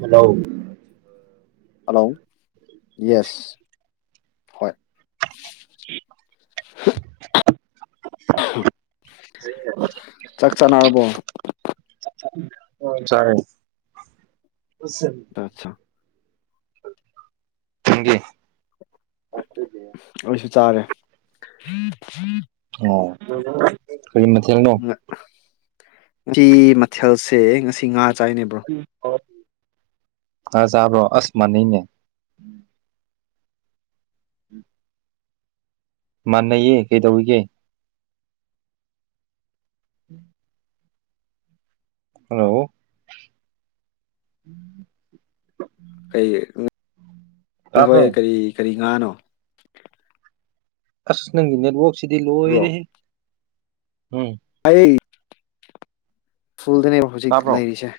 ꯍꯜꯂꯧ hello yes ꯍꯣꯏ [unintelligible] ꯁꯤ ꯆꯥꯛ ꯆꯥꯅꯔꯕꯣ ꯑ ꯁꯔꯦ ꯑꯠꯆꯥ ꯊꯦꯡꯒꯤ ꯑꯩꯁꯨ ꯆꯥꯔꯦ ꯎꯝ ꯎꯝ ꯑꯣ ꯀꯔꯤ ꯅꯦꯜꯅꯣ ꯉ- ꯃꯊꯦꯜꯁꯦ ꯉꯁꯤ ꯉꯥ ꯆꯥꯏꯅꯦꯕ꯭ꯔꯣ ꯎꯝ ꯔꯖꯥꯔꯕꯣ ꯑꯁꯃꯅꯤꯅꯦ ꯎꯝ ꯃꯥꯟꯅꯩꯌꯦ ꯀꯩꯗꯧꯏꯒꯦ ꯎꯝ ꯍꯜꯂꯣ ꯀꯩ ꯎ ꯍꯣꯏ ꯇꯥꯕ꯭ꯔꯣ ꯀꯔꯤ ꯈꯔꯤ ꯉꯅꯣ ꯑꯁ ꯅꯪꯒꯤ ꯅꯦꯠꯋꯛ ꯁꯤꯗꯤ ꯂꯣꯏ ꯔꯦꯒꯦ ꯎꯝ ꯑꯩꯠ ꯐꯨꯜꯗꯅꯦꯕ ꯍꯧꯖꯤꯛ ꯇꯥꯕ꯭ꯔꯣ ꯂꯩꯔꯤꯁꯦ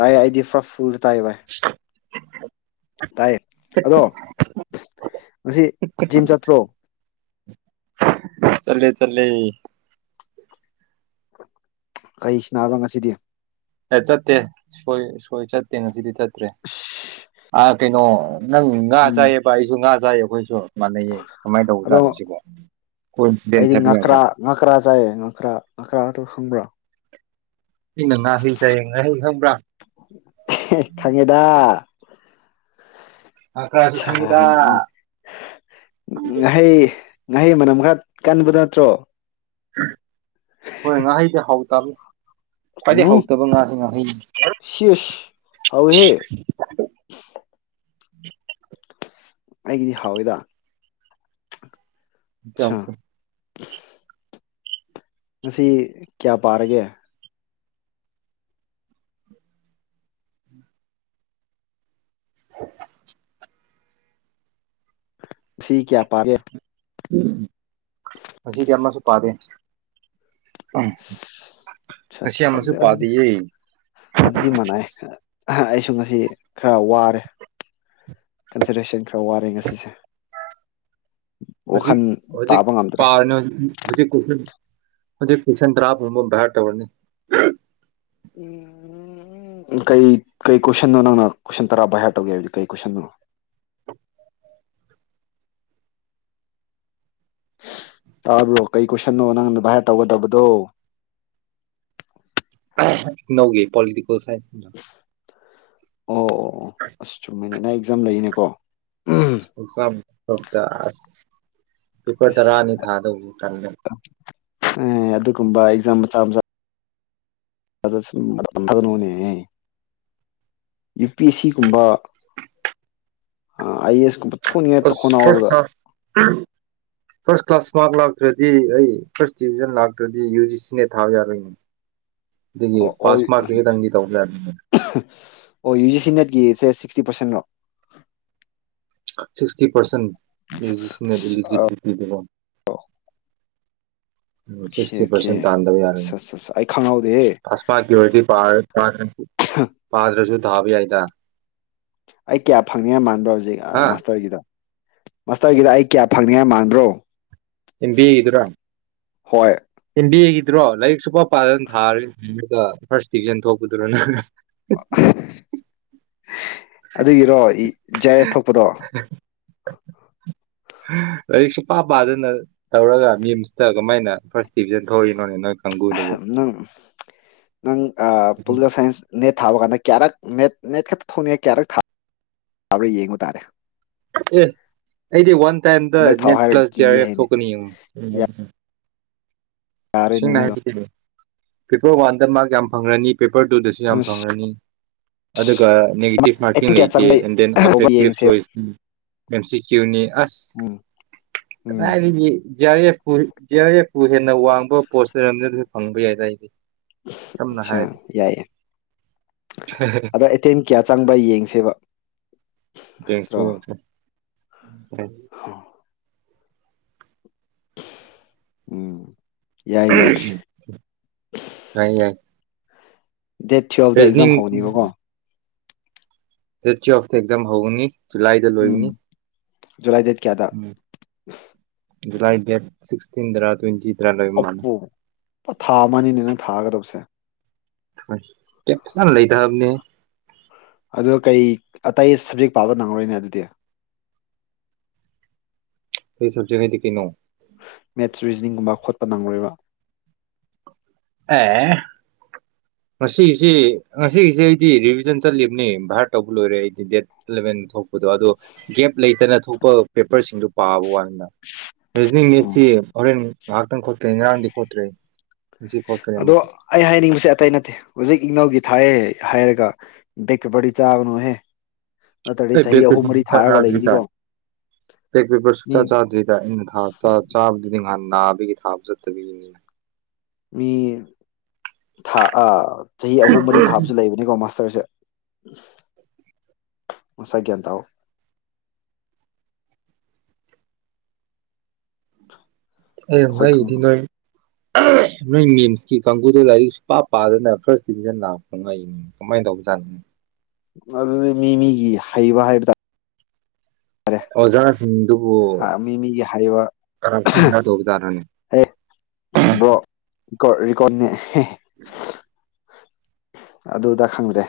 ꯇꯥꯏ ꯑꯩꯗꯤ ꯄꯨꯔꯥ ꯐꯨꯜ ꯇꯥꯏ ꯕꯥꯏ ꯇꯥꯏꯌꯦ ꯑꯗꯣ ꯉꯁꯤ ꯖꯤꯝ ꯆꯠꯇ꯭ꯔꯣ ꯆꯠꯂꯦ ꯆꯠꯂꯦ ꯀꯩ ꯁꯅꯥꯕ ꯉꯁꯤꯗꯤ ꯍꯠꯇꯦ ꯁꯣꯏ ꯁꯣ ꯆꯠꯇ ꯉꯁꯤꯗꯤ ꯆꯠ ꯑꯁ ꯑ ꯀꯩꯅꯣ ꯅꯪ ꯉꯥ ꯎꯝ ꯆꯥꯏꯌꯦꯕ ꯑꯩꯏꯁꯨ ꯉꯥ ꯆꯥꯏ ꯑꯩꯈꯣꯏꯁꯨ ꯃꯥꯟꯅꯩꯌꯦ ꯀꯃꯥꯏꯅ ꯑꯗꯣ ꯇꯧꯕꯖꯥꯠꯅꯣ ꯁꯤꯕꯣ ꯑꯩꯗꯤ ꯀꯣꯏꯟꯁꯤꯗꯦꯟꯁꯕꯤ ꯌꯥꯕ ꯆꯔ ꯑꯗꯨ ꯈꯪꯕ꯭ꯔꯥ ꯉꯥ ꯍꯨꯏ ꯆꯠꯂꯦ ꯉꯥꯔꯤꯟ ꯈꯪꯕ꯭ꯔꯥ ꯍꯦ ꯈꯪꯉꯦꯗ ꯉꯥꯀꯔꯥ ꯁꯨ ꯁꯥ ꯈꯣꯉꯦꯗ ꯉꯍꯩ ꯃꯅꯝ ꯈꯔ ꯀꯟꯕꯗꯨ ꯅꯠꯇ꯭ꯔꯣ ꯎꯝ ꯍꯣꯏ ꯉꯥꯍꯩ ꯗꯤ ꯍꯥꯎ ꯇꯥꯕꯅꯔ ꯎꯝ ꯁꯤꯦꯁ ꯍꯥꯎꯋꯦꯍꯦ ꯑꯩꯒꯤꯗꯤ ꯍꯥꯎꯋꯦꯗ ꯆ ꯊ [unintelligible] [inaudible] ꯍꯥ [inaudible] ꯉꯁꯤ ꯀꯌꯥ ꯄꯥꯔꯒꯦ ꯀꯌꯥ ꯄꯥꯔꯦ ꯎꯝ ꯉꯁꯤꯗꯤ ꯑꯃꯁꯨ ꯄꯥꯗꯦ ꯎꯝ ꯑꯆꯥ ꯉꯁꯤ ꯑꯆꯥ ꯑꯗꯨ ꯑꯃꯁꯨ ꯑꯗꯨꯗꯤ ꯄꯥꯗꯤꯌꯦ ꯑꯗꯨꯗꯤ ꯃꯅꯥꯏ ꯑꯩꯁꯨ ꯉꯁꯤ ꯈꯔ ꯋꯥꯔꯦ ꯀꯟꯁꯤꯇꯔꯦꯁꯟ ꯈꯔ ꯋꯥꯔꯦ ꯉꯁꯤꯁꯦ ꯍꯧꯖꯤꯛ ꯋꯥꯈꯜ ꯍꯧꯖꯤꯛ ꯇꯥꯕ ꯉꯝꯗ꯭ꯔꯦ ꯄꯥꯔꯤ ꯍꯧꯖꯤꯛ ꯃꯖꯤꯦ ꯐꯁꯟꯇ꯭ꯔꯥꯞꯨꯝꯕ ꯍꯔ ꯇꯧꯔꯅꯤ ꯎꯝ ꯀꯩ ꯀꯩ ꯀꯣꯏꯁꯟꯣ ꯅꯪꯅ ꯀꯣꯏꯁꯟ ꯇꯔꯥ ꯚꯏꯍꯔ ꯇꯧꯒꯦ ꯍꯥꯏꯕꯗꯤ ꯀꯩ ꯀꯣꯏꯁꯟꯣꯅꯣ ꯇꯥꯕ꯭ꯔꯣ ꯀꯩ ꯀꯣꯏꯁꯟꯅꯣ ꯅꯪꯅ ꯚꯥꯏꯌꯥꯔ ꯇꯧꯒꯗꯕꯗꯣ ꯅꯧꯒꯤ ꯄꯣꯂꯤꯇꯤ ꯀꯣ ꯐꯥꯏꯁꯤꯅ ꯑꯣ ꯑꯣ ꯑꯁ ꯆꯨꯝꯃꯤꯅꯦ ꯆꯝ ꯂꯩꯏꯅꯦꯀꯣ ꯑꯣꯗꯥꯁ ꯄꯦꯄꯔ ꯇꯔꯥ ꯑꯁ ꯑꯅꯤ ꯊꯥꯗꯧꯁꯦ ꯀꯜꯃꯦ ꯑꯦ ꯑꯗꯨꯒꯨꯝꯕ ꯑꯦꯛꯖꯥꯝ ꯃꯆꯥ ꯃꯆꯥ ꯣꯅ ꯌꯨ ꯄꯤ ꯑꯦꯁ ꯁꯤ ꯀꯨꯝꯕ ꯑꯦ ꯑꯦꯁ ꯀꯨꯝꯕ ꯊꯣꯛꯅꯤꯡꯉꯥꯏ ꯑ ꯐ ꯍꯣꯠꯅꯕꯗ ꯀ ꯀ꯭ꯂꯥꯁ ꯐꯁ ꯀ꯭ꯂꯥꯁ ꯏꯁ ꯃꯥꯔ ꯂꯥꯛꯇ꯭ꯔꯗꯤ ꯑꯩ ꯐꯥꯔꯁ ꯗꯤꯕꯤꯖꯟ ꯂꯥꯛꯇ꯭ꯔꯗꯤ ꯌꯨ ꯖꯤ ꯁꯤꯅꯦ ꯊꯥꯕ ꯌꯥꯔꯣꯏꯅꯦ ꯑꯗꯨꯒꯤ ꯑꯣ ꯄꯥꯁꯃꯔꯛꯀꯤ ꯇꯪꯗꯤ ꯇꯧꯕ ꯌꯥ ꯑꯣ ꯌꯨ ꯖꯤ ꯁꯤ ꯅꯦꯠꯀꯤꯁꯦ ꯁꯤꯛꯁꯇꯤ ꯄꯥꯔꯁꯦꯟꯔꯣ ꯁꯤꯛꯁꯇꯤ ꯄꯔꯁꯦꯟ [unintelligible] ꯑꯁ [unintelligible] ꯑꯣꯀꯦ ꯁꯤꯛꯁꯇꯤ ꯑꯣꯀꯦ ꯄꯥꯔꯁꯦꯟ ꯇꯥꯟꯗꯕ ꯌꯥꯔꯅꯤ ꯑꯁ ꯑꯩ ꯈꯪꯍꯧꯗꯦꯍꯦ ꯄꯥꯁꯃꯥ ꯀ꯭ꯌꯣꯔꯤꯇꯤ ꯄꯥꯗ꯭ꯔꯁꯨ ꯊꯕ ꯌꯥꯏꯗ ꯑꯩ ꯀꯌꯥ ꯐꯪꯅꯤꯉ ꯃꯥꯟꯕ꯭ꯔꯣ ꯍꯧꯖꯤꯛ ꯍꯥ ꯃꯥꯁꯇꯔꯒꯤꯗ ꯃꯥꯁꯇꯔꯒꯤꯗ ꯑꯩ ꯀꯌꯥ ꯐꯪꯅꯤꯉꯥꯏ ꯃꯥꯟꯕ꯭ꯔꯣ ꯑꯦꯟ ꯗꯤ ꯑꯦ ꯒꯤꯗꯨꯔꫭ ꯍꯣꯏ ꯑꯦꯟ ꯗꯤ ꯑꯦ ꯗꯨꯔꫭ ꯂꯥꯏꯔꯤꯛ ꯁꯨꯄꯥ ꯄꯥꯗꯅ ꯊꯥꯔ ꯐꯥꯔꯁ ꯗꯤꯕꯤꯖꯟ ꯊꯣꯛꯄꯗꯨꯔꯣ ꯅꯪ [inaudible] ꯑꯗꯨꯒꯤꯔꯣ ꯖꯥꯏ ꯑꯦꯐ ꯊꯣꯛꯄꯗꯣ [inaudible] ꯂꯥꯏꯔꯤꯛ ꯁꯨꯞ ꯄꯥ ꯄꯥꯗꯅ ꯇꯧꯔꯒ ꯃꯤꯝꯁꯇ ꯀꯃꯥꯏꯅ ꯐꯥꯔꯁ ꯗꯤꯕꯤꯖꯟ ꯊꯣꯛꯔꯤꯅꯣꯅꯦ ꯅꯣꯏ ꯀꯥꯡꯕꯨꯗꯨꯕꯨ ꯅꯪ ꯅꯪ ꯄꯣꯂꯤꯇꯤꯀꯦꯜ ꯁꯥꯏꯟꯁ ꯅꯦꯠ ꯊꯥꯕ ꯀꯥꯟꯗ ꯀꯌꯥꯔꯛ ꯅꯦꯠ ꯅꯦꯠ ꯈꯛꯇ ꯊꯣꯡꯅꯤꯡꯉꯦ ꯀꯌꯥꯔꯛ ꯊꯥꯥꯕ꯭ꯔꯥ ꯌꯦꯡꯕꯨ ꯇꯥꯔꯦ ꯑꯦ ꯑꯩꯗꯤ ꯋꯥꯟ ꯇꯥꯏꯝꯗ ꯍꯟꯗꯛ ꯊꯥꯎ ꯅꯦꯠ ꯍꯥꯏꯔꯒ ꯄ꯭ꯂꯁ ꯖꯤ ꯀꯤ ꯑꯥꯔ ꯑꯦꯐ ꯍꯥꯏꯅꯤ ꯊꯣꯛꯀꯅꯤ ꯌꯦꯡꯉꯨ ꯌꯥꯔꯦꯅꯦ ꯅꯪꯗꯣ ꯁꯤꯅꯥꯗꯤ [unintelligible] ꯄꯤꯄꯔ ꯋꯥꯟꯗ ꯃꯥꯔꯛ ꯌꯥꯝ ꯐꯪꯉꯅꯤ ꯄꯦꯄꯔ ꯇꯨꯗꯁꯨ ꯌꯥꯝ ꯑꯁ ꯐꯪꯉꯅꯤ ꯑꯗꯨꯒ ꯅꯦꯒꯦꯇꯤꯞ ꯃꯥꯔꯀꯤꯡ ꯑꯦꯇꯤꯟ ꯀꯌꯥ ꯂꯩꯇꯦ ꯆꯪꯕꯩ ꯑꯦꯟ ꯗꯦꯟ ꯇꯧꯕ ꯑꯣꯞꯖꯦꯛꯇꯤꯞ ꯌꯦꯡꯁꯦꯕ ꯆꯣꯏꯁꯅꯤ ꯑꯦꯝ ꯁꯤ ꯀ꯭ꯌꯨꯅꯤ ꯑꯁ ꯎꯝ ꯎꯝ ꯀꯗꯥꯏꯗꯒꯤ ꯖꯤ ꯑꯥꯔ ꯑꯦꯐ ꯄꯨ ꯖꯤ ꯑꯥꯔ ꯑꯦꯐ ꯄꯨ ꯍꯦꯟꯅ ꯋꯥꯡ ꯄꯣꯠꯁ ꯂꯩꯔꯝꯗ ꯑꯗꯨ ꯐꯪꯕ ꯌꯥꯏꯏꯗꯤ ꯑꯆꯥ ꯌꯥꯏꯌꯦ ꯑꯗꯣ ꯑꯇꯦꯝ ꯀꯌꯥ ꯆꯪꯕ ꯌꯦꯡꯁꯦꯕ ꯌꯦꯡꯁꯦ ꯅꯠꯇ꯭ꯔꯣ ꯌꯦꯡꯁꯦ [inaudible] ꯎꯝ ꯌꯥꯏ ꯌꯥꯏ [unintelligible] ꯌꯥꯏ ꯌꯥꯏ ꯗꯦꯠ ꯊꯨꯋꯦꯜꯄꯇ ꯑꯦꯛꯖꯥꯝ ꯔꯤꯖꯅꯤꯡ ꯍꯧꯕꯅꯦꯕꯀꯣ ꯗꯦꯠ ꯇꯨꯋꯦꯜꯄꯇ ꯑꯦꯛꯖꯥꯝ ꯍꯧꯒꯅꯤ ꯖꯨꯂꯥꯏꯗ ꯎꯝ ꯂꯣꯏꯒꯅꯤ ꯖꯨꯂꯥꯏ ꯗꯦꯠ ꯀꯌꯥꯗ ꯎꯝ ꯖꯨꯂꯥꯏ ꯗꯦꯠ ꯁꯤꯛꯁꯇꯤꯟꯗꯔ ꯇ꯭ꯋꯦꯟꯇꯤ ꯑꯣꯄꯣ ꯊꯥ ꯑꯃꯅꯤꯅꯦ ꯅꯪ ꯊꯥꯒꯗꯕꯁꯦ ꯍꯣꯏ ꯀꯦꯞꯁꯅ ꯂ ꯊ ꯑꯕꯅꯦ ꯑꯗꯣ ꯀꯩ ꯑꯇꯩ ꯁꯕꯖꯦꯛ ꯄꯥꯕ ꯅꯪꯉꯔꯣꯏꯅꯦ ꯑꯗꯨꯗꯤ ꯑꯩ ꯁꯖꯉꯩꯗꯤ ꯀꯩꯅꯣ ꯃꯦꯠꯁ ꯔꯤꯖꯅꯤꯡꯒꯨꯝꯕ ꯈꯣꯠꯄ ꯅꯪꯉꯣꯏꯕ ꯑꯦ ꯉꯁꯤꯒꯤꯁꯤ ꯉꯁꯤꯒꯤꯁꯤ ꯑꯩꯗꯤ ꯔꯤꯚꯤꯖꯟ ꯆꯠꯂꯤꯕꯅꯤ ꯚꯥꯔ ꯇꯧꯕ ꯂꯣꯏꯔꯦ ꯑꯩꯗꯤ ꯗꯦꯠ ꯏꯂꯕꯦꯟ ꯊꯣꯛꯄꯗꯣ ꯑꯗꯣ ꯒꯦꯞ ꯂꯩꯇꯅ ꯊꯣꯛꯄ ꯄꯦꯄꯔꯁꯤꯡꯗꯨ ꯄꯥꯕ ꯋꯥꯅꯤ ꯔꯤꯖꯅꯤꯡ ꯎꯝ ꯃꯠꯁꯤ ꯍꯣꯔꯦꯟ ꯉꯥꯏꯍꯥꯛꯇꯪ ꯈꯣꯠꯇ꯭ꯔꯦ ꯉꯔꯥꯡꯗꯤ ꯈꯣꯠꯇ꯭ꯔꯦ ꯉꯁꯤ ꯈꯣꯠꯀꯅꯤ ꯑꯗꯣ ꯑꯃꯨꯛꯀ ꯑꯩ ꯍꯥꯏꯅꯤꯡꯕꯁꯦ ꯑꯇꯩ ꯅꯠꯇꯦ ꯍꯧꯖꯤꯛ ꯏꯅꯧꯒꯤ ꯊꯥꯏꯑ ꯍꯥꯏꯔꯒ ꯕꯦꯛ ꯄꯦꯗꯤ ꯆꯥꯒꯥꯅꯨꯍꯦ ꯑꯩ ꯕꯥꯏꯛ ꯄꯥꯄꯦꯔ ꯁꯨꯡꯆꯥ ꯆꯥꯗꯔꯤꯗ ꯕꯥꯏꯛ ꯄꯥꯄꯦꯔ ꯃꯤ ꯁꯨꯡꯆꯥ ꯆꯥꯗꯔꯤꯗ ꯑꯩ ꯉꯍꯟ ꯅꯥ ꯕꯒꯤ ꯊꯥꯕ ꯆꯠꯇꯕꯒꯤ ꯅꯤꯅꯦ ꯃꯤ ꯊꯥ ꯑ ꯆꯍꯤ ꯑꯍꯨꯝ ꯃꯔꯤ ꯊꯥꯕꯁꯨ ꯂꯩꯕꯅꯤꯀꯣ ꯃꯥꯁꯇꯔꯁꯦ ꯃꯁꯥ ꯒꯤꯌꯟ ꯇꯧ ꯑꯦꯉ ꯑꯩꯈꯣꯏ ꯏꯗꯤ ꯈꯪ ꯅꯣꯏ ꯅꯣꯏ ꯅꯤꯝꯁꯀꯤ ꯀꯥꯡꯕꯨꯗ ꯂꯥꯏꯔꯤꯛ ꯁꯨ ꯄ ꯄꯥꯗꯅ ꯐꯥꯔꯁ ꯗꯤꯚꯖꯟ ꯂꯥꯛꯄ ꯉꯥꯏꯅꯤ ꯀꯃꯥꯏꯅ ꯇꯧꯕꯖꯥꯠꯅꯣ ꯑꯗꯨꯗꯤ ꯃꯤ ꯃꯤꯒꯤ ꯍꯩꯕ ꯍꯥꯏꯕ ꯇꯥꯔꯦ ꯑꯣꯖꯥꯔꯁꯤꯡꯗꯨꯕꯨ ꯇꯥꯔꯦ ꯃꯤ ꯃꯤꯒꯤ ꯍꯩꯕ ꯀꯔꯞꯁꯟ ꯈ ꯇꯧꯕꯖꯥꯠꯂꯅꯦ ꯀꯣꯔ ꯦꯀꯣꯔꯅꯦ [unintelligible] ꯎꯝ ꯑ ꯑꯗꯨꯗ ꯈꯪꯗ꯭ꯔꯦ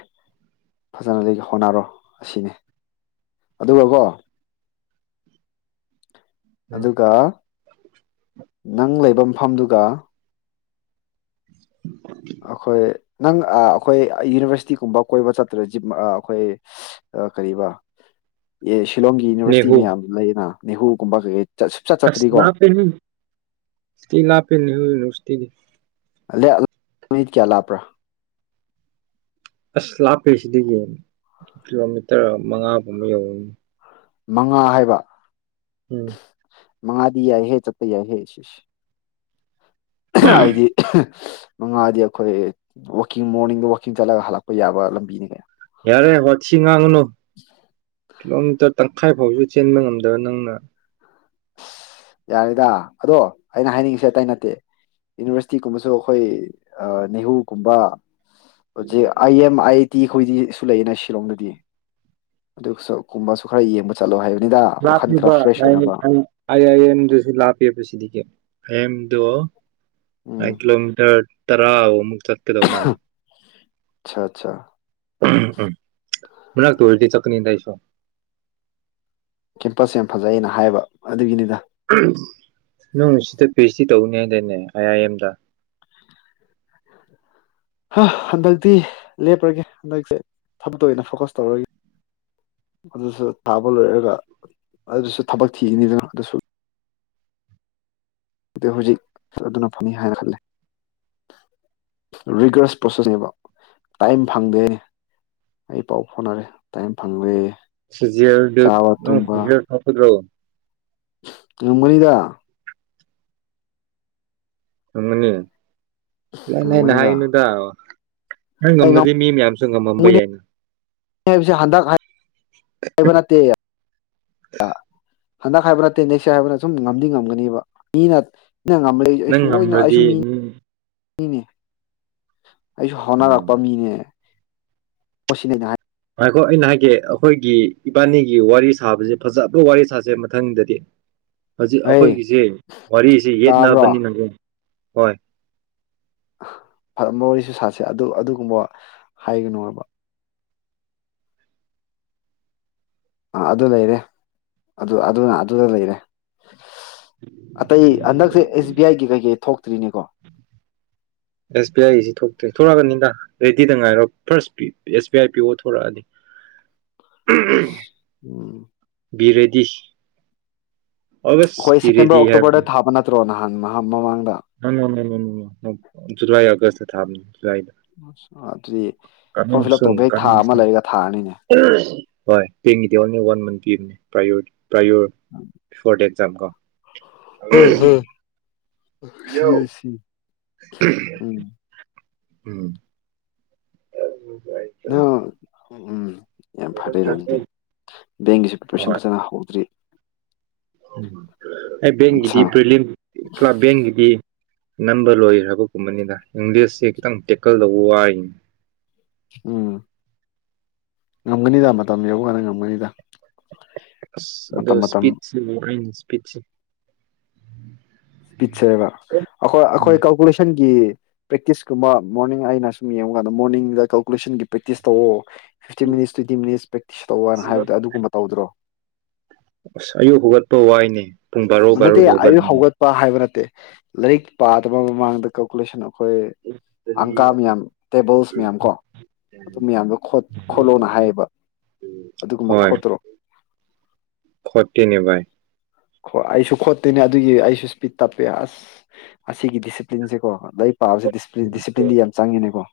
ꯐꯖꯅ ꯍꯣꯠꯅꯔꯣ ꯑꯁꯤꯅꯤ ꯑꯗꯨꯒꯀꯣ ꯑꯗꯨꯒ ꯅꯪ ꯂꯩꯕ ꯃꯐꯝꯗꯨꯒ [unintelligible] ꯑꯩꯈꯣꯏ ꯅꯪ ꯑꯩꯈꯣꯏ ꯌꯨꯅꯤꯚꯔꯁꯤꯇꯤꯒꯨꯝꯕ ꯀꯣꯏꯕ ꯆꯠꯇ꯭ꯔꯖꯤꯝ ꯑꯩꯈꯣꯏ ꯀꯔꯤꯕ ꯁꯤꯤꯂꯣꯝꯒꯤ ꯌꯨꯅꯤꯚꯔꯁꯤꯇꯤ ꯅꯦꯍꯨ ꯃꯌꯥꯝꯁꯨ ꯂꯩꯌꯦꯅ ꯅꯦꯍꯨꯒꯨꯝꯕ ꯀꯩ ꯑꯁ ꯂ ꯄꯦꯅꯤ ꯏꯁꯇꯤ ꯂꯥ ꯄꯅꯤ ꯔꯣꯁꯇꯤꯗꯤ ꯑ ꯑꯥꯃꯤꯗ ꯀꯌꯥ ꯂꯥꯄ꯭ꯔꯥ ꯑꯁ ꯂꯥꯞꯄꯔꯤꯁꯤꯗꯒꯤ ꯀꯤꯂꯣꯃꯤꯇꯔ ꯃꯉꯥ ꯐꯥꯎ ꯑꯃ ꯌꯧꯔꯅꯤ ꯃꯉꯥ ꯍꯥꯏꯕ ꯎꯝ ꯃꯥꯗꯤ ꯌꯥꯏ ꯍꯦ ꯆꯠꯠꯇ ꯌꯥ ꯍꯦ ꯁꯤꯦꯁ ꯍꯥꯏꯗꯤ ꯃꯉꯥꯗꯤ ꯑꯩꯈꯣꯏ ꯋꯥꯋꯀꯤꯡ ꯃꯣꯔꯅꯤꯡꯗ ꯋꯥꯋꯥꯛꯀꯤꯡ ꯆꯠꯂꯒ ꯍꯜꯂꯛꯄ ꯌꯥꯕ ꯂꯝꯕꯤꯅꯤ ꯀꯌꯥ ꯌꯥꯔꯦ ꯍꯆꯤꯡ ꯉꯥꯡꯅꯣ ꯀꯂꯣꯇ ꯇꯪꯈꯥꯏ ꯐꯥꯎꯁꯨ ꯆꯦꯟꯕ ꯉꯝꯗꯕ ꯅꯪꯅ ꯌꯥꯔꯦꯗ ꯑꯗꯣ ꯑꯩꯅ ꯍꯥꯏꯅꯤꯡꯉꯤꯁꯦ ꯑꯇꯩꯏ ꯅꯠꯇꯦ ꯌꯨꯅꯤꯚꯔꯁꯤꯇꯤꯒꯨꯝꯕꯁꯨ ꯑꯩꯈꯣꯏ ꯅꯦꯍꯨꯒꯨꯝꯕ ꯍꯧꯖꯤ ꯑ ꯑꯦꯦꯝ ꯑ ꯇꯤ ꯑꯩꯈꯣꯏꯗꯤ ꯁꯨ ꯂꯩꯌꯦꯅ ꯁꯤꯂꯣꯡꯗꯗꯤ ꯑꯗꯨ ꯀꯨꯝꯕꯁꯨ ꯈꯔ ꯌꯦꯡꯕ ꯆꯠꯂꯣ ꯍꯥꯏ ꯂꯥꯛꯄꯤꯕ ꯑꯥꯏ ꯑꯦꯝꯗꯨꯁꯨ ꯂꯥꯛꯄꯤꯕ ꯁꯤꯗꯒꯤ ꯑꯍꯦꯝꯗꯣ ꯄ ꯎꯝ ꯀꯤꯂꯣꯃꯤꯇꯔ ꯇꯔꯥ ꯑꯃꯨꯛ ꯆꯠ ꯇꯔꯣꯃꯜ ꯑꯆꯥ ꯑꯆꯥꯆꯥ ꯃꯅꯥ ꯇꯣ ꯑꯣꯜꯤ ꯆꯀꯅꯤ ꯇꯏꯁꯣ ꯀꯦꯝꯄꯁ ꯌꯥꯝ ꯐꯖꯩꯑꯅ ꯍꯥꯏꯕ ꯑꯗꯨꯒꯤꯅꯤꯗ ꯅꯪ ꯁꯤꯗ ꯄꯤ ꯑꯩꯆ ꯗꯤ ꯇꯧꯅꯤ ꯍꯥꯏꯗꯅꯦ ꯑꯥꯏ ꯑꯥꯏ ꯑꯦꯝꯗ ꯍꯟꯗꯛꯇꯤ ꯂꯦꯞꯄꯒꯦ ꯍꯟꯗꯛꯁꯦ ꯊꯕꯛꯇ ꯑꯣꯏꯅ ꯐꯣꯀꯁ ꯇꯧꯔꯒꯦ ꯑꯗꯨꯁꯨ ꯊꯥꯕ ꯂꯣꯏꯔꯒ ꯑꯗꯨꯁꯨ ꯊꯕꯛ ꯊꯤꯒꯅꯤꯗꯅ ꯑꯗꯨꯁꯨ ꯑꯗꯨ ꯍꯧꯖꯤꯛ ꯑꯗꯨꯅ ꯐꯅꯤ ꯍꯥꯏꯅ ꯈꯂꯦ ꯔꯤꯒ꯭ꯔꯁ ꯄ꯭ꯔꯣꯁꯦꯁꯅꯦꯕ ꯇꯥꯏꯝ ꯐꯪꯗꯦ ꯑꯩ ꯄꯥꯎ ꯐꯥꯎꯅꯔꯦ ꯇꯥꯏꯝ ꯐꯪꯗꯦ ꯁꯤꯨꯖꯤꯌꯥ ꯗ ꯆꯥꯕ ꯑ ꯁꯤꯨꯖꯤꯌꯥꯔ ꯊꯐꯗ꯭ꯔꯣ ꯑꯒꯅꯤꯗ ꯑꯉꯅꯤ ꯂꯩ ꯂꯩ ꯅꯍ ꯉꯝꯒꯅꯤꯗ ꯏꯅꯗ ꯅꯪ ꯑꯩ ꯉꯝꯃꯗꯤ ꯃꯤ ꯃꯌꯥꯝꯁꯨ ꯉꯝꯃꯝꯕ ꯉꯝꯒꯅꯤ ꯌꯥꯏꯅꯥ꯫ ꯍꯥꯏꯕꯁꯦ ꯍꯟꯗꯛ ꯍꯥꯢ ꯍꯥꯏꯕ ꯅꯠꯇꯦ꯫ ꯑꯥ꯫ ꯍꯟꯗꯛ ꯍꯥꯏꯕ ꯅꯠꯇꯦ ꯅꯦꯛꯁ ꯍꯥꯏꯕꯅ ꯁꯨꯝ ꯉꯝꯗꯤ ꯉꯝꯒꯅꯤꯕ ꯃꯤꯅ ꯅꯪ ꯉꯝꯂꯛꯏꯁ ꯅꯪ ꯑꯩꯁꯨ ꯑꯣꯏꯅ ꯑꯩꯁꯨ ꯉꯝꯃꯗꯤ ꯃꯤ ꯏꯅꯦ꯫ ꯑꯩꯖꯨ ꯎꯝ ꯍꯥꯅꯥꯔꯛꯄ ꯃꯤꯅꯦ꯫ ꯑꯣꯁꯤꯅꯦ ꯅꯥꯍꯥꯢ ꯉꯥꯢꯈꯣ ꯑꯩꯅ ꯍꯥꯏꯒꯦ ꯑꯈꯣꯏꯒꯤ ꯏꯕꯥꯟꯅꯤꯒꯤ ꯋꯥꯔꯤ ꯁꯥꯕꯖꯦ ꯐꯖꯕ ꯋꯥꯔꯤ ꯁꯥꯁꯦ ꯃꯊꯪꯗꯗꯤ꯫ ꯍꯣꯖꯤꯛ ꯍꯩ ꯑꯈꯣꯏꯒꯤꯖꯦ ꯋꯥꯔꯤꯁꯤ ꯇꯥꯕ꯭ꯔꯣ ꯌꯦꯠꯅꯕꯅꯤꯅꯪꯅꯦ ꯍꯣꯏ꯫ ꯐ ꯃꯋꯥꯔꯤꯁꯨ ꯁꯥꯁꯦ ꯑꯗꯨ ꯑꯗꯨꯒꯨꯝꯕ ꯍꯥꯏꯒꯅꯣꯕ꯫ ꯑꯥ ꯑꯗꯨ ꯂꯩꯔꯦ ꯑꯗꯨ ꯑꯗꯨꯅ ꯑꯗꯨꯗ ꯂꯩꯔꯦ꯫ ꯑꯇꯩ ꯍꯟꯗꯛꯁꯦ ꯑꯦꯁ ꯕꯤ ꯑꯥꯏꯒꯤ ꯀꯩꯀꯩ ꯊꯣꯛ ꯑꯦꯁ ꯕꯤ ꯑꯥꯏꯁꯝ ꯊꯣꯛ ꯆꯦꯛꯊꯣꯔꯛꯒꯅꯤꯗꯥ ꯔꯦꯗꯤꯗ ꯉꯥꯏꯔꯣ first P S B I P ꯑꯣ ꯊꯣꯔꯛꯑꯅꯤ꯫ ꯎꯝꯎꯝ ꯎꯝ ꯕꯤꯔꯦ ꯗꯤ ꯍꯣꯏ ꯁꯦꯞꯇꯦꯝꯕꯔ ꯑꯣꯛꯇꯣꯕꯔꯗ ꯊꯥꯕ ꯅꯠ ꯗꯣ ꯅꯍꯥꯟ ꯃꯍꯥ ꯃꯃꯥꯡꯗ ꯅꯣꯅꯣꯅꯣꯅꯣꯅꯣꯅꯣ ꯅꯣꯠ ꯖꯨꯂꯥꯏ ꯑꯥꯒꯁꯇ ꯊꯥꯕꯅꯦ꯫ ꯑ ꯑꯗꯨꯗꯤ ꯐꯣꯔꯝ ꯀꯃꯤꯡ ꯐꯤꯜ ꯑꯞ ꯁꯨꯟ ꯇꯧꯕꯩ ꯊꯥ ꯀꯃꯤꯡ ꯑꯃ ꯁꯨꯟ ꯂꯩꯔꯒ ꯊꯥꯔꯅꯤꯅꯦ꯫ ꯍꯣꯏ ꯇꯦꯡꯒꯤꯗꯤ ꯑꯣꯟꯂꯤ ꯋꯥꯟ ꯃꯟ ꯄꯤꯕꯅꯤ ꯄ꯭ꯔꯥꯏꯌꯣꯔꯤ ꯄ꯭ꯔꯥꯏꯌꯣꯔ ꯐꯣꯔ ꯗꯦꯠ ꯆꯪꯒꯣ ꯑꯥ ꯍꯝ ꯁꯤ ꯑꯥꯁꯤ ꯎꯝ ꯎꯝ ꯅꯪ ꯎꯝ ꯎꯝ ꯌꯥꯝ ꯐꯔꯦꯅ ꯑꯗꯨꯗꯤ ꯕꯦꯡꯒꯤꯁꯨ ꯄ꯭ꯔꯤꯄ꯭ꯔꯦꯁꯟ ꯍꯣꯏ ꯐꯖꯅ ꯍꯧꯗ꯭ꯔꯤ ꯑꯩ ꯕꯦꯡꯒꯤꯗꯤ ꯑꯠꯁꯥ ꯄ꯭ꯔꯂꯤꯝ ꯀ꯭ꯂ ꯕꯦꯡꯒꯤꯗꯤ ꯑꯅꯝꯕ ꯂꯣꯏꯈ꯭ꯔꯕꯒꯨꯝꯕꯅꯤꯅ ꯏꯪꯂꯤꯁꯁ ꯈꯤꯇꯪ ꯇꯦꯛꯀꯜ ꯇꯧꯕ ꯋꯥꯏꯅꯤ ꯎꯝ ꯉꯝꯒꯅꯤꯗ ꯃꯇꯝ ꯌꯕꯀꯥꯟꯗ ꯉꯝꯒꯅꯤꯗ ꯑ ꯃꯇꯝ ꯑꯗꯨꯣ ꯃꯇꯝ ꯁꯄꯤ ꯄꯤꯆ ꯄꯤꯆꯦꯕ ꯑꯩꯈꯣꯏ ꯑꯩꯈꯣꯏ ꯀꯀꯨꯂꯁꯟ ꯒꯤ ꯄ꯭ꯔꯦꯛꯇꯤꯁ ꯀꯨꯝꯕ ꯃꯣꯔꯅꯤꯡ ꯑꯩꯅ ꯁꯨꯝ ꯌꯦꯡꯕ ꯀꯥꯟꯗ ꯃꯣꯔꯅꯤꯡꯗ ꯀꯜꯀꯨꯂꯦꯁꯟꯒꯤ ꯄ꯭ꯔꯦꯛꯇꯤꯁ ꯇꯧ fifteen minutes twenty minutes practice ꯇꯧ ꯍꯥꯏꯕꯣ ꯑꯗꯨꯒꯨꯝꯕ ꯇꯧꯗ꯭ꯔꯣ ꯑꯁ ꯑꯌꯨꯛ ꯍꯧꯒꯠꯄ ꯋꯥꯏꯅꯦ ꯄꯨꯡ ꯕꯥꯔꯣ ꯅꯗꯤ ꯕꯥꯔꯣꯗ ꯑꯌ ꯍꯧꯒꯠꯂꯤꯅꯦ ꯍꯧꯒꯠꯄ ꯍꯥꯏꯕ ꯅ ꯂꯥꯏꯔꯤꯛ ꯄꯥꯗꯕ ꯃꯃꯥꯡꯗ ꯀꯀꯨꯂꯦꯁꯟ ꯑꯩꯈꯣꯏ ꯑꯪꯀꯥ ꯃꯌꯥꯝ ꯇꯦꯕꯜꯁ ꯃꯌꯥꯝ ꯀꯣ ꯑꯗꯨ ꯃꯌꯥꯝꯗꯣ ꯈꯣꯠꯂꯣꯅ ꯍꯥꯏꯌꯦꯕ ꯑꯗꯨꯒꯨꯝꯕ ꯍꯣꯏ ꯈꯣꯠꯇ꯭ꯔꯣ ꯈꯣꯠꯇꯦꯅꯦ ꯚꯥꯏ ꯀꯣ ꯑꯩꯁꯨ ꯈꯣꯠꯇꯣꯏꯅꯦ ꯑꯗꯨꯒꯤ ꯑꯩꯁꯨ ꯏꯁꯄꯤꯠ ꯇꯞꯄꯦ ꯑꯁ ꯑꯁꯤꯒꯤ ꯗꯤꯁꯤꯄ꯭ꯂꯤꯟꯁꯦꯀꯣ ꯂꯥꯏꯔꯤꯛ ꯄꯥꯕꯁꯤ ꯗꯤꯁꯤꯄ꯭ꯂꯤꯟꯗꯤ ꯌꯥꯝ ꯆꯪꯉꯤꯅꯦꯀꯣ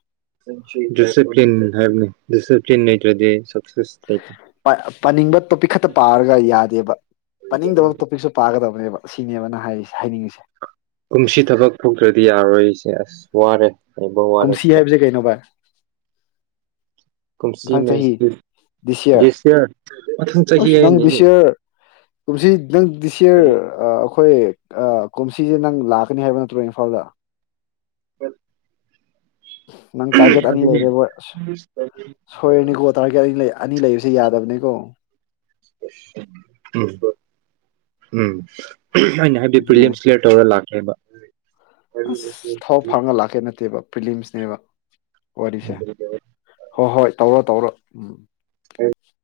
ꯁꯨꯔ ꯄꯂꯤꯟ ꯅ꯭ꯔꯗꯤ ꯄꯥꯅꯤꯡꯕ ꯇꯣꯄꯤꯛ ꯈꯛꯇ ꯄꯥꯔꯒ ꯌꯥꯗꯦꯕ ꯄꯥꯅꯤꯡꯗꯕ ꯇꯣꯄꯤꯛꯁꯨ ꯄꯥꯒꯗꯕ ꯅꯦꯕ ꯁꯤꯅꯦꯕꯅ ꯍꯥꯏꯔꯤꯁꯦ ꯎꯨꯝꯁꯤ ꯊꯕꯛ ꯐꯗ꯭ꯔꯗꯤ ꯌꯥꯔꯣꯏꯁ ꯑꯁ ꯋꯥꯔꯤꯦ ꯀꯨꯝꯁꯤ ꯍꯥꯏꯕꯁꯦ ꯀꯩꯅꯣ ꯚꯏ ꯀꯨꯝꯁꯤ ꯗꯤꯁ ꯌꯔ ꯃꯁꯦꯁꯤꯌꯥ ꯑꯪ ꯆ ꯑꯗꯨꯁꯤ ꯈꯤꯇꯪ ꯗꯤꯁ ꯌꯌꯔ ꯑꯩꯈꯣꯏ ꯑ ꯀꯨꯝꯁꯤꯁꯦ ꯅꯪ ꯂꯥꯛꯀꯅꯤ ꯍꯥꯏꯕ ꯅꯠꯇ꯭ꯔꯣ ꯏꯝꯐꯥꯜꯗ ꯍ ꯅꯪ ꯇꯥꯔꯒꯦꯠ ꯑꯅꯤ ꯂꯩꯔꯦꯕꯣꯏ ꯁꯣꯏꯔꯅꯤꯀꯣ ꯇꯥꯔꯒꯦꯠ ꯑꯅꯤ ꯂꯩ ꯑꯅꯤ ꯂꯩꯕꯁꯦ ꯌꯥꯗꯕꯅꯦꯀꯣ ꯎꯝ ꯎꯝ ꯑꯩꯅ ꯍꯥꯏꯕꯗꯤ ꯑꯗꯨꯅꯦ ꯄꯋꯤꯌꯝꯁꯦꯠꯧꯔꯒ ꯂꯥꯛꯈꯦꯕ ꯎꯝ ꯑꯁ ꯊꯥꯎ ꯐꯪꯉ ꯂꯥꯛꯀꯦ ꯅꯠꯇꯦꯕ ꯐꯤꯂꯤꯝꯁꯅꯦꯕ ꯋꯥꯔꯤꯁꯦ ꯍꯣꯏ ꯍꯣꯏ ꯇꯧꯔꯣ ꯇꯧꯔꯣ ꯎꯝ ꯎꯝ